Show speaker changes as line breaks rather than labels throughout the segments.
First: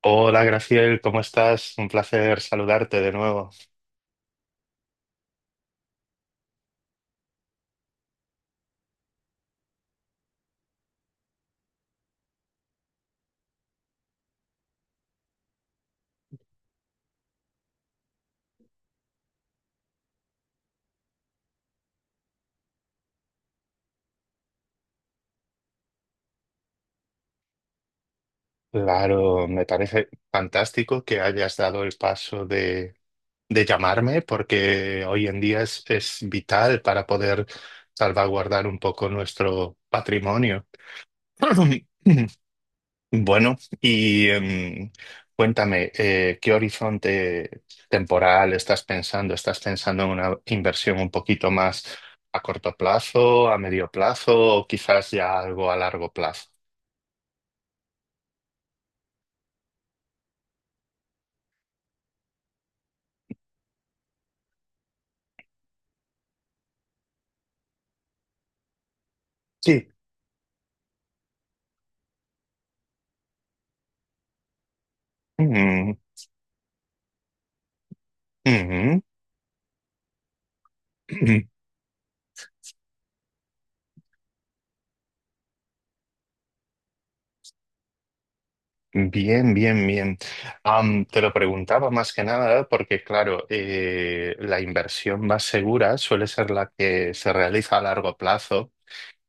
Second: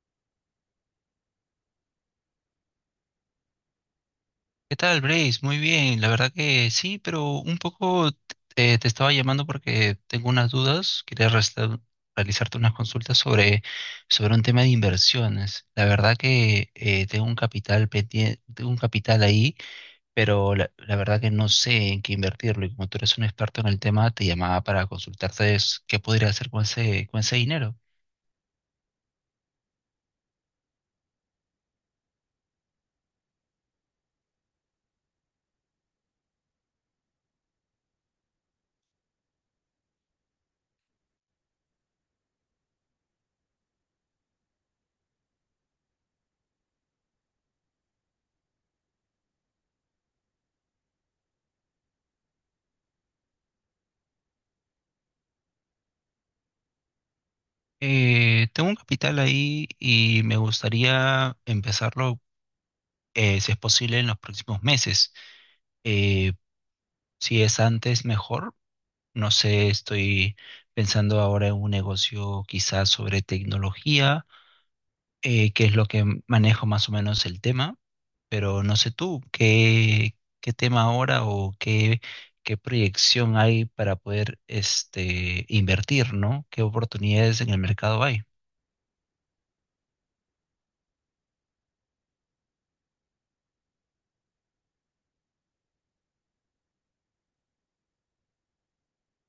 Hola Graciel, ¿cómo estás? Un placer saludarte de nuevo.
¿Qué tal, Brace? Muy bien, la verdad que sí, pero un poco te estaba llamando porque tengo unas dudas. Realizarte unas consultas sobre un tema de inversiones. La verdad que tengo un tengo un capital ahí, pero la verdad que no sé en qué invertirlo. Y como tú eres un experto en el tema, te llamaba para consultarte es qué podría hacer con con ese dinero.
Claro, me parece fantástico que hayas dado el paso de llamarme porque hoy en día es vital para poder salvaguardar un poco nuestro patrimonio. Bueno, cuéntame, ¿qué horizonte temporal estás pensando? ¿Estás pensando en una inversión un poquito más a corto plazo, a medio plazo o quizás ya algo a largo plazo?
Tengo un capital ahí y me gustaría empezarlo, si es posible, en los próximos meses. Eh, si es antes, mejor. No sé,
Sí.
estoy pensando ahora en un negocio quizás sobre tecnología, que es lo
Mm.
que manejo más o menos el tema, pero no sé
Ujú.
tú, qué tema ahora o qué proyección hay para poder este, invertir, ¿no? ¿Qué oportunidades en el mercado hay?
Bien, bien, bien. Te lo preguntaba más que nada porque, claro, la inversión más segura suele ser la que se realiza a largo plazo.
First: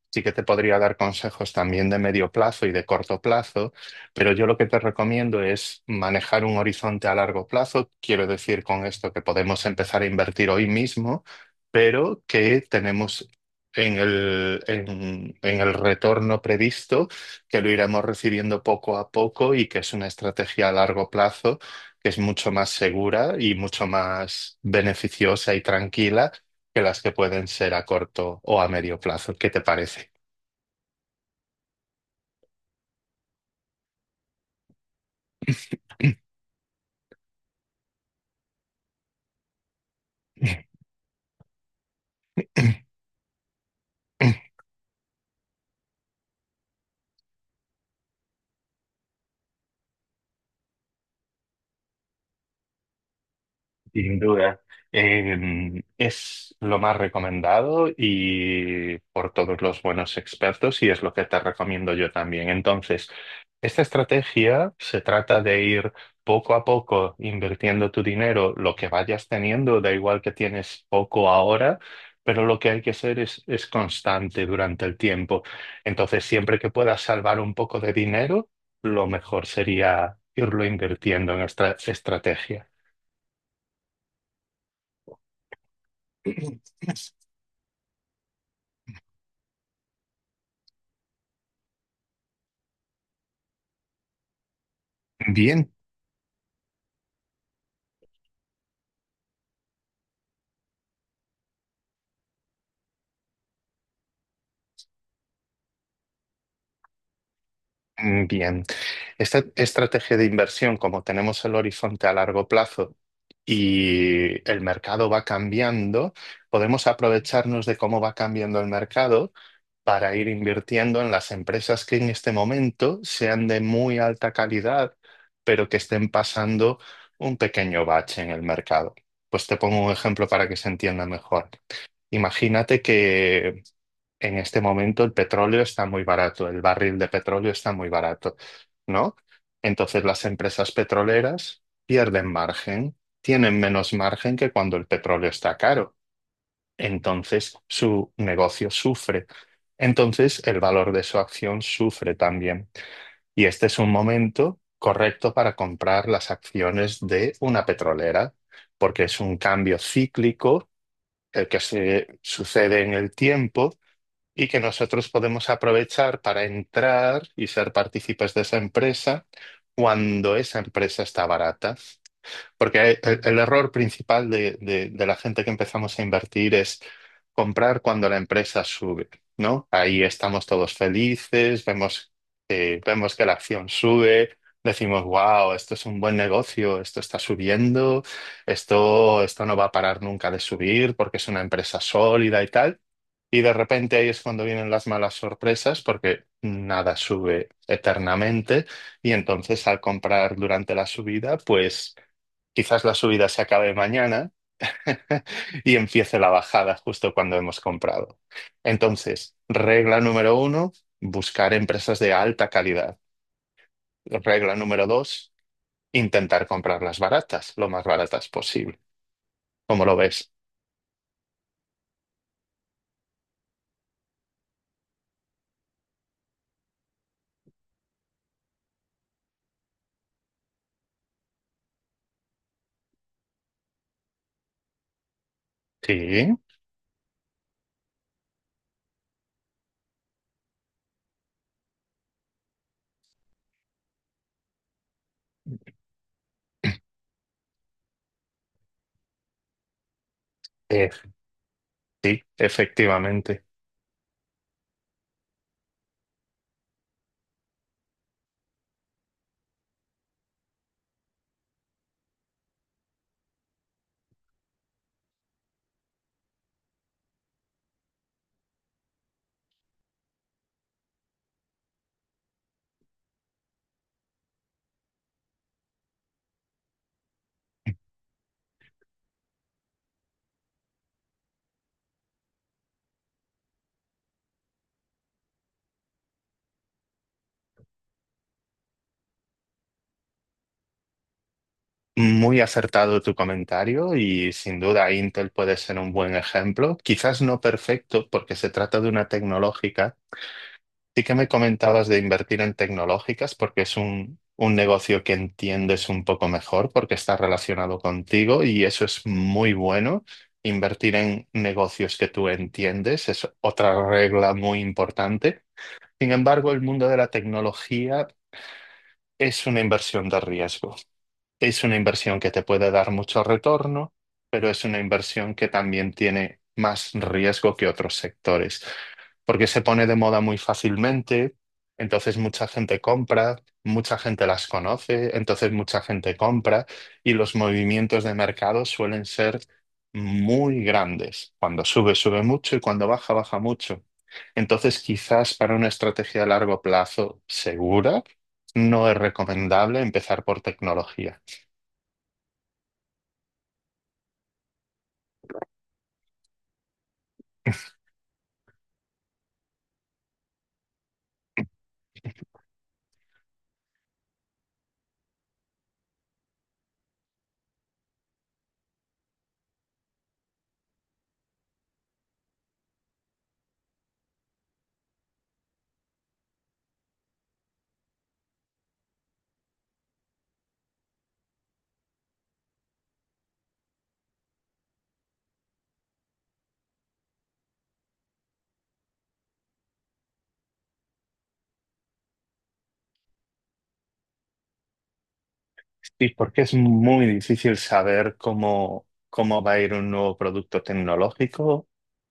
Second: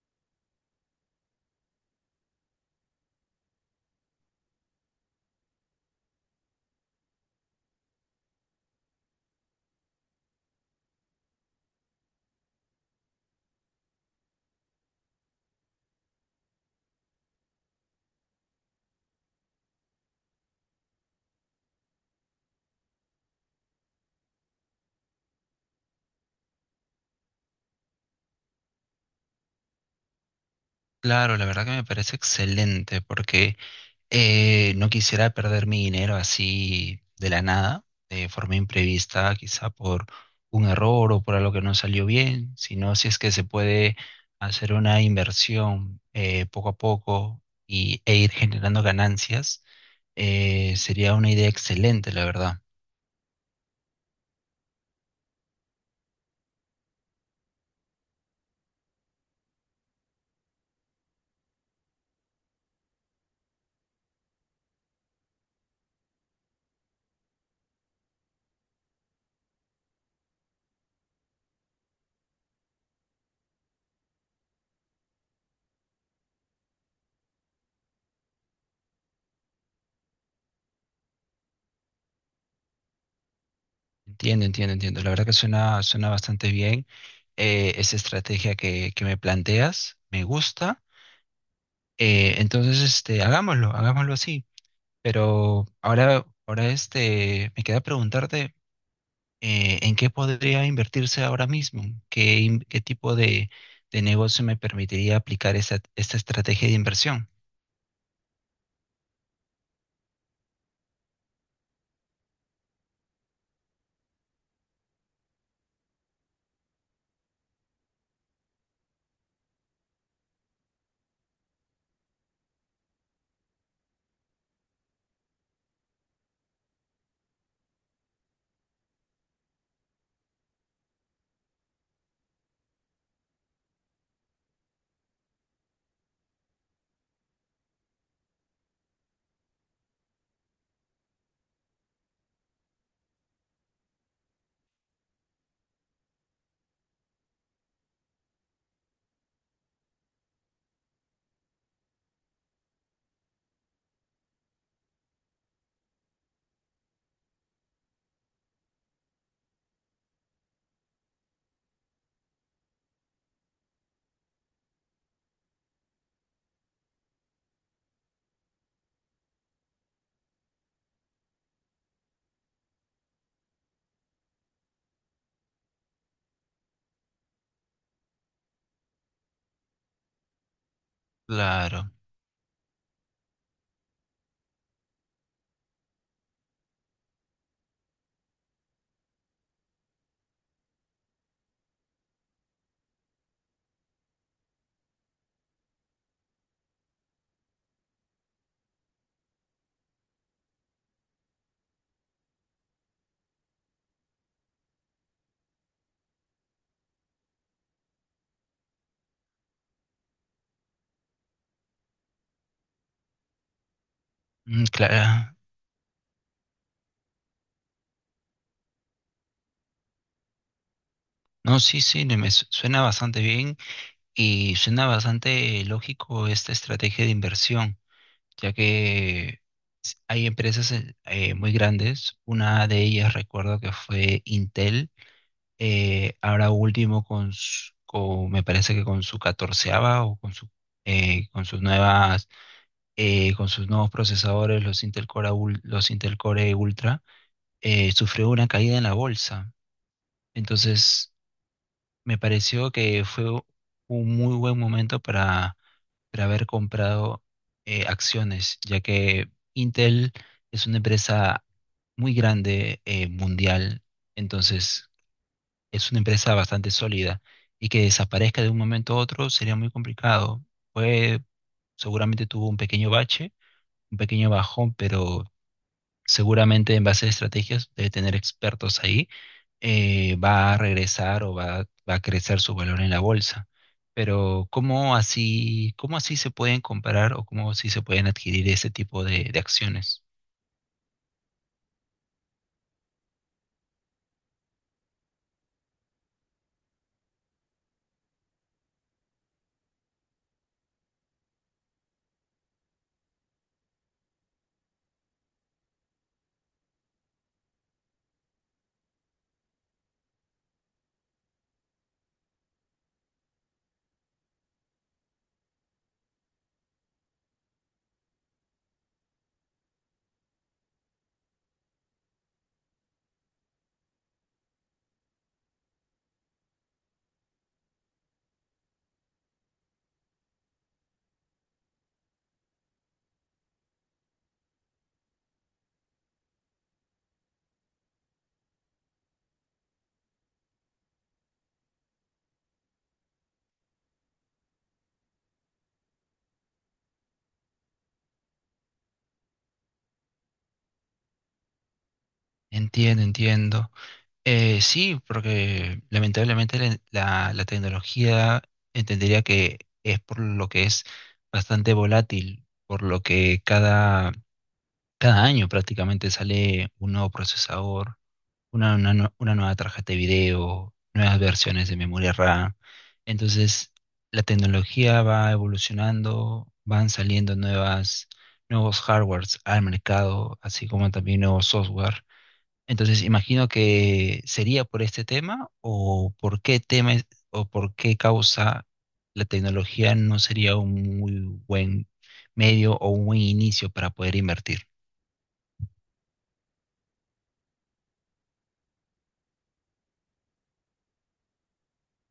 Sí que te podría dar consejos también de medio plazo y de corto plazo, pero yo lo que te recomiendo es manejar un horizonte a largo plazo. Quiero decir con esto que podemos empezar a invertir hoy mismo, pero que tenemos en el retorno previsto, que lo iremos recibiendo poco a poco y que es una estrategia a largo plazo que es mucho más segura y mucho más beneficiosa y tranquila que las que pueden ser a corto o a medio plazo. ¿Qué te parece?
Claro, la verdad que me parece excelente porque no quisiera perder mi dinero así de la nada, de forma imprevista, quizá por un error o por algo que no salió bien, sino si es que se puede hacer una inversión poco a poco y, e ir generando ganancias, sería una idea excelente, la verdad.
Sin duda, es lo más recomendado y por todos los buenos expertos y es lo que te recomiendo yo también. Entonces, esta estrategia se trata de ir poco a poco invirtiendo tu dinero, lo que vayas teniendo, da igual que tienes poco ahora, pero lo que hay que hacer es constante durante el tiempo. Entonces, siempre que puedas salvar un poco de dinero, lo mejor sería irlo invirtiendo en esta estrategia.
Entiendo, entiendo, entiendo. La verdad que suena bastante bien esa estrategia que me planteas, me gusta. Entonces, este, hagámoslo así. Pero
Bien.
ahora este, me queda preguntarte en qué podría invertirse ahora mismo, qué, qué tipo de negocio me permitiría aplicar esta estrategia de inversión.
Mm, bien. Esta estrategia de inversión, como tenemos el horizonte a largo plazo y el mercado va cambiando, podemos aprovecharnos de cómo va cambiando el mercado para ir invirtiendo en las empresas que en este momento sean de muy alta calidad, pero que estén pasando un pequeño bache en el mercado. Pues te pongo un ejemplo para que se entienda mejor. Imagínate que en este momento el petróleo está muy barato, el barril de petróleo está muy barato, ¿no? Entonces las empresas petroleras pierden margen, tienen menos margen que cuando el petróleo está caro. Entonces su negocio sufre. Entonces el valor de su acción sufre también. Y este es un momento correcto para comprar las acciones de una petrolera, porque es un cambio cíclico el que se sucede en el tiempo y que nosotros podemos aprovechar para entrar y ser partícipes de esa empresa cuando esa empresa está barata. Porque el error principal de la gente que empezamos a invertir es comprar cuando la empresa sube, ¿no? Ahí estamos todos felices,
Claro,
vemos, vemos que la acción sube, decimos, wow, esto es un buen negocio, esto está subiendo, esto no va a parar nunca de subir porque es una empresa sólida y tal. Y de repente ahí es cuando vienen las malas sorpresas porque nada sube eternamente y entonces al comprar durante la subida, pues quizás la subida se acabe mañana y empiece la bajada justo cuando hemos comprado. Entonces, regla número uno, buscar empresas de alta calidad. Regla
mm,
número dos,
claro.
intentar comprarlas baratas, lo más baratas posible. ¿Cómo lo ves?
No, sí, sí, no, suena bastante bien y suena bastante lógico esta estrategia de inversión, ya que s- hay empresas muy grandes. Una de ellas recuerdo que fue Intel
Sí,
ahora último me parece que con su catorceava o con su con sus nuevas con sus nuevos procesadores los Intel Core Ultra, sufrió una caída en la bolsa.
eh,
Entonces me
sí,
pareció que fue
efectivamente.
un muy buen momento para haber comprado acciones, ya que Intel es una empresa muy grande, mundial. Entonces es una empresa bastante sólida y que desaparezca de un momento a otro sería muy complicado. Fue, seguramente tuvo un pequeño bache, un pequeño bajón, pero seguramente en base a estrategias de tener expertos ahí, va a regresar o va a crecer su valor en la bolsa. Pero cómo así se pueden comparar o cómo así se pueden adquirir ese tipo de acciones?
Muy acertado tu comentario y sin duda Intel puede ser un buen ejemplo. Quizás no perfecto porque se trata de una tecnológica. Sí que me comentabas de invertir en tecnológicas porque es un negocio que entiendes un poco mejor porque está relacionado contigo y eso es muy bueno. Invertir en negocios que tú entiendes es otra regla muy importante. Sin embargo, el mundo de la tecnología es una inversión de riesgo. Es una inversión que te puede dar mucho retorno, pero es una inversión que también tiene más riesgo que otros sectores, porque se pone de moda muy fácilmente, entonces mucha gente compra, mucha gente las conoce, entonces mucha gente compra y los movimientos de mercado suelen ser muy grandes. Cuando sube, sube mucho y cuando baja, baja mucho. Entonces, quizás para una estrategia a largo plazo segura, no es recomendable empezar por tecnología.
Entiendo, entiendo. Sí, porque lamentablemente la tecnología, entendería que es por lo que es bastante volátil, por lo que cada año prácticamente sale un nuevo procesador, una nueva tarjeta de video, nuevas versiones de memoria RAM. Entonces, la tecnología va evolucionando, van saliendo nuevos hardwares al mercado, así como también nuevos software. Entonces, imagino que sería por este tema o por qué tema o por qué causa la tecnología no sería un muy buen medio o un buen inicio para poder invertir.
Sí, porque es muy difícil saber cómo, cómo va a ir un nuevo producto tecnológico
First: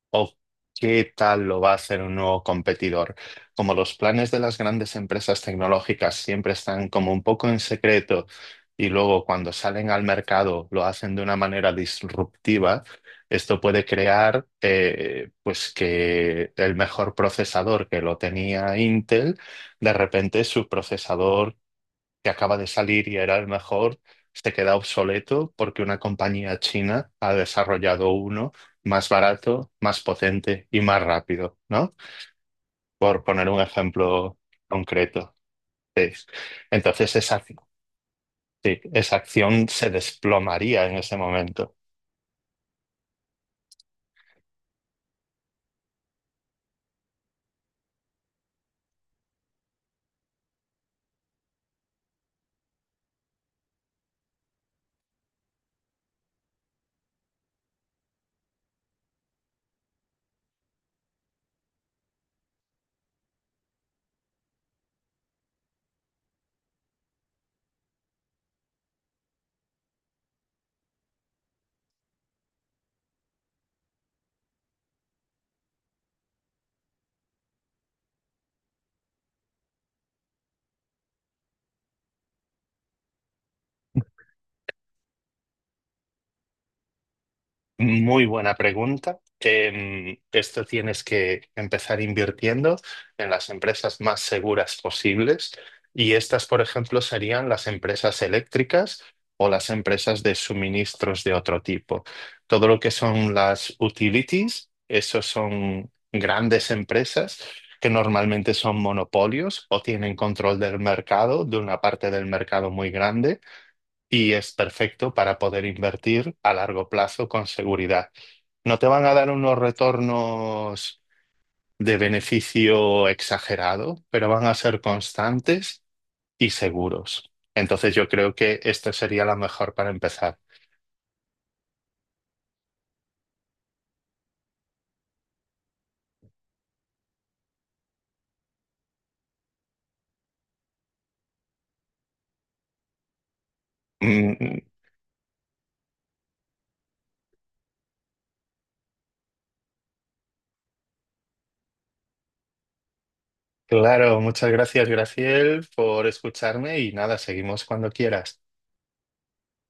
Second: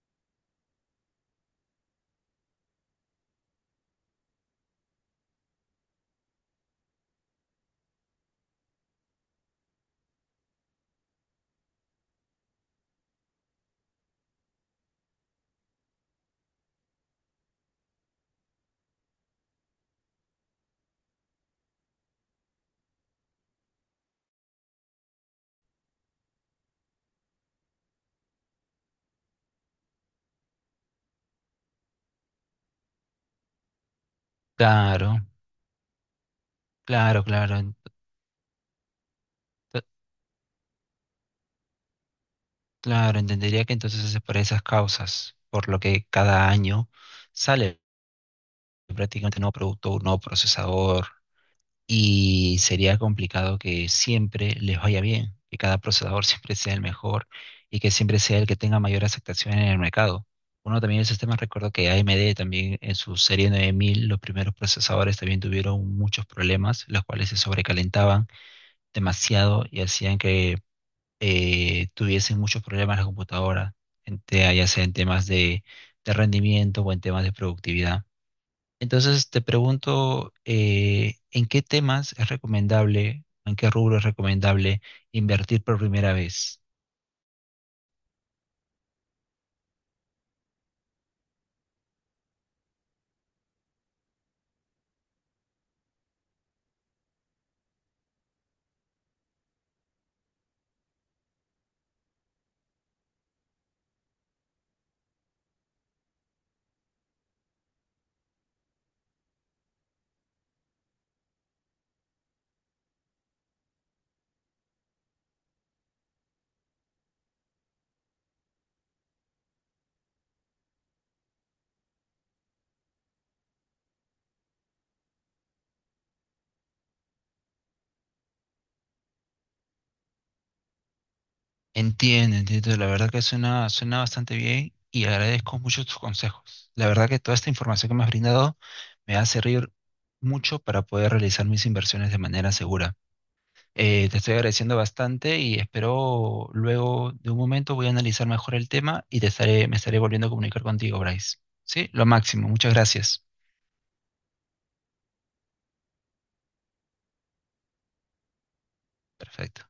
o qué tal lo va a hacer un nuevo competidor. Como los planes de las grandes empresas tecnológicas siempre están como un poco en secreto y luego cuando salen al mercado lo hacen de una manera disruptiva, esto puede crear pues que el mejor procesador que lo tenía Intel, de repente su procesador que acaba de salir y era el mejor, se queda obsoleto porque una compañía china ha desarrollado uno más barato, más potente y más rápido, ¿no? Por poner un ejemplo
Claro,
concreto. Sí. Entonces
claro,
esa,
claro,
sí, esa acción se desplomaría en ese momento.
claro, entendería que entonces es por esas causas, por lo que cada año sale prácticamente un nuevo producto, un nuevo procesador, y sería complicado que siempre les vaya bien, que cada procesador siempre sea el mejor y que siempre sea el que tenga mayor aceptación en el mercado. Uno también el sistema, recuerdo que AMD también en su serie 9000 los primeros procesadores también tuvieron muchos problemas, los cuales se sobrecalentaban demasiado y hacían que tuviesen muchos problemas la computadora, en ya sea en temas de rendimiento o en temas de productividad. Entonces te pregunto, ¿en qué temas es recomendable, en qué rubro es recomendable invertir por primera vez?
Muy buena pregunta. Esto tienes que empezar invirtiendo en las empresas más seguras posibles y estas, por ejemplo, serían las empresas eléctricas o las empresas de suministros de otro tipo. Todo lo que son las utilities, esos son grandes empresas que normalmente son monopolios o tienen control del mercado, de una parte del mercado muy grande y es perfecto para poder invertir a largo plazo con seguridad. No te van a dar unos retornos de beneficio exagerado, pero van a ser constantes y seguros. Entonces yo creo que esto sería la mejor para empezar.
Entiendo, entiendo. La verdad que suena bastante bien y agradezco mucho tus consejos. La verdad que toda esta información que me has brindado me hace servir mucho para poder realizar mis inversiones de manera segura. Te estoy
Mm,
agradeciendo bastante y espero luego de un momento voy a analizar mejor el tema y te me estaré volviendo a comunicar contigo, Bryce. Sí, lo máximo. Muchas gracias.
claro, muchas gracias, Graciel, por escucharme y nada, seguimos cuando quieras.
Perfecto.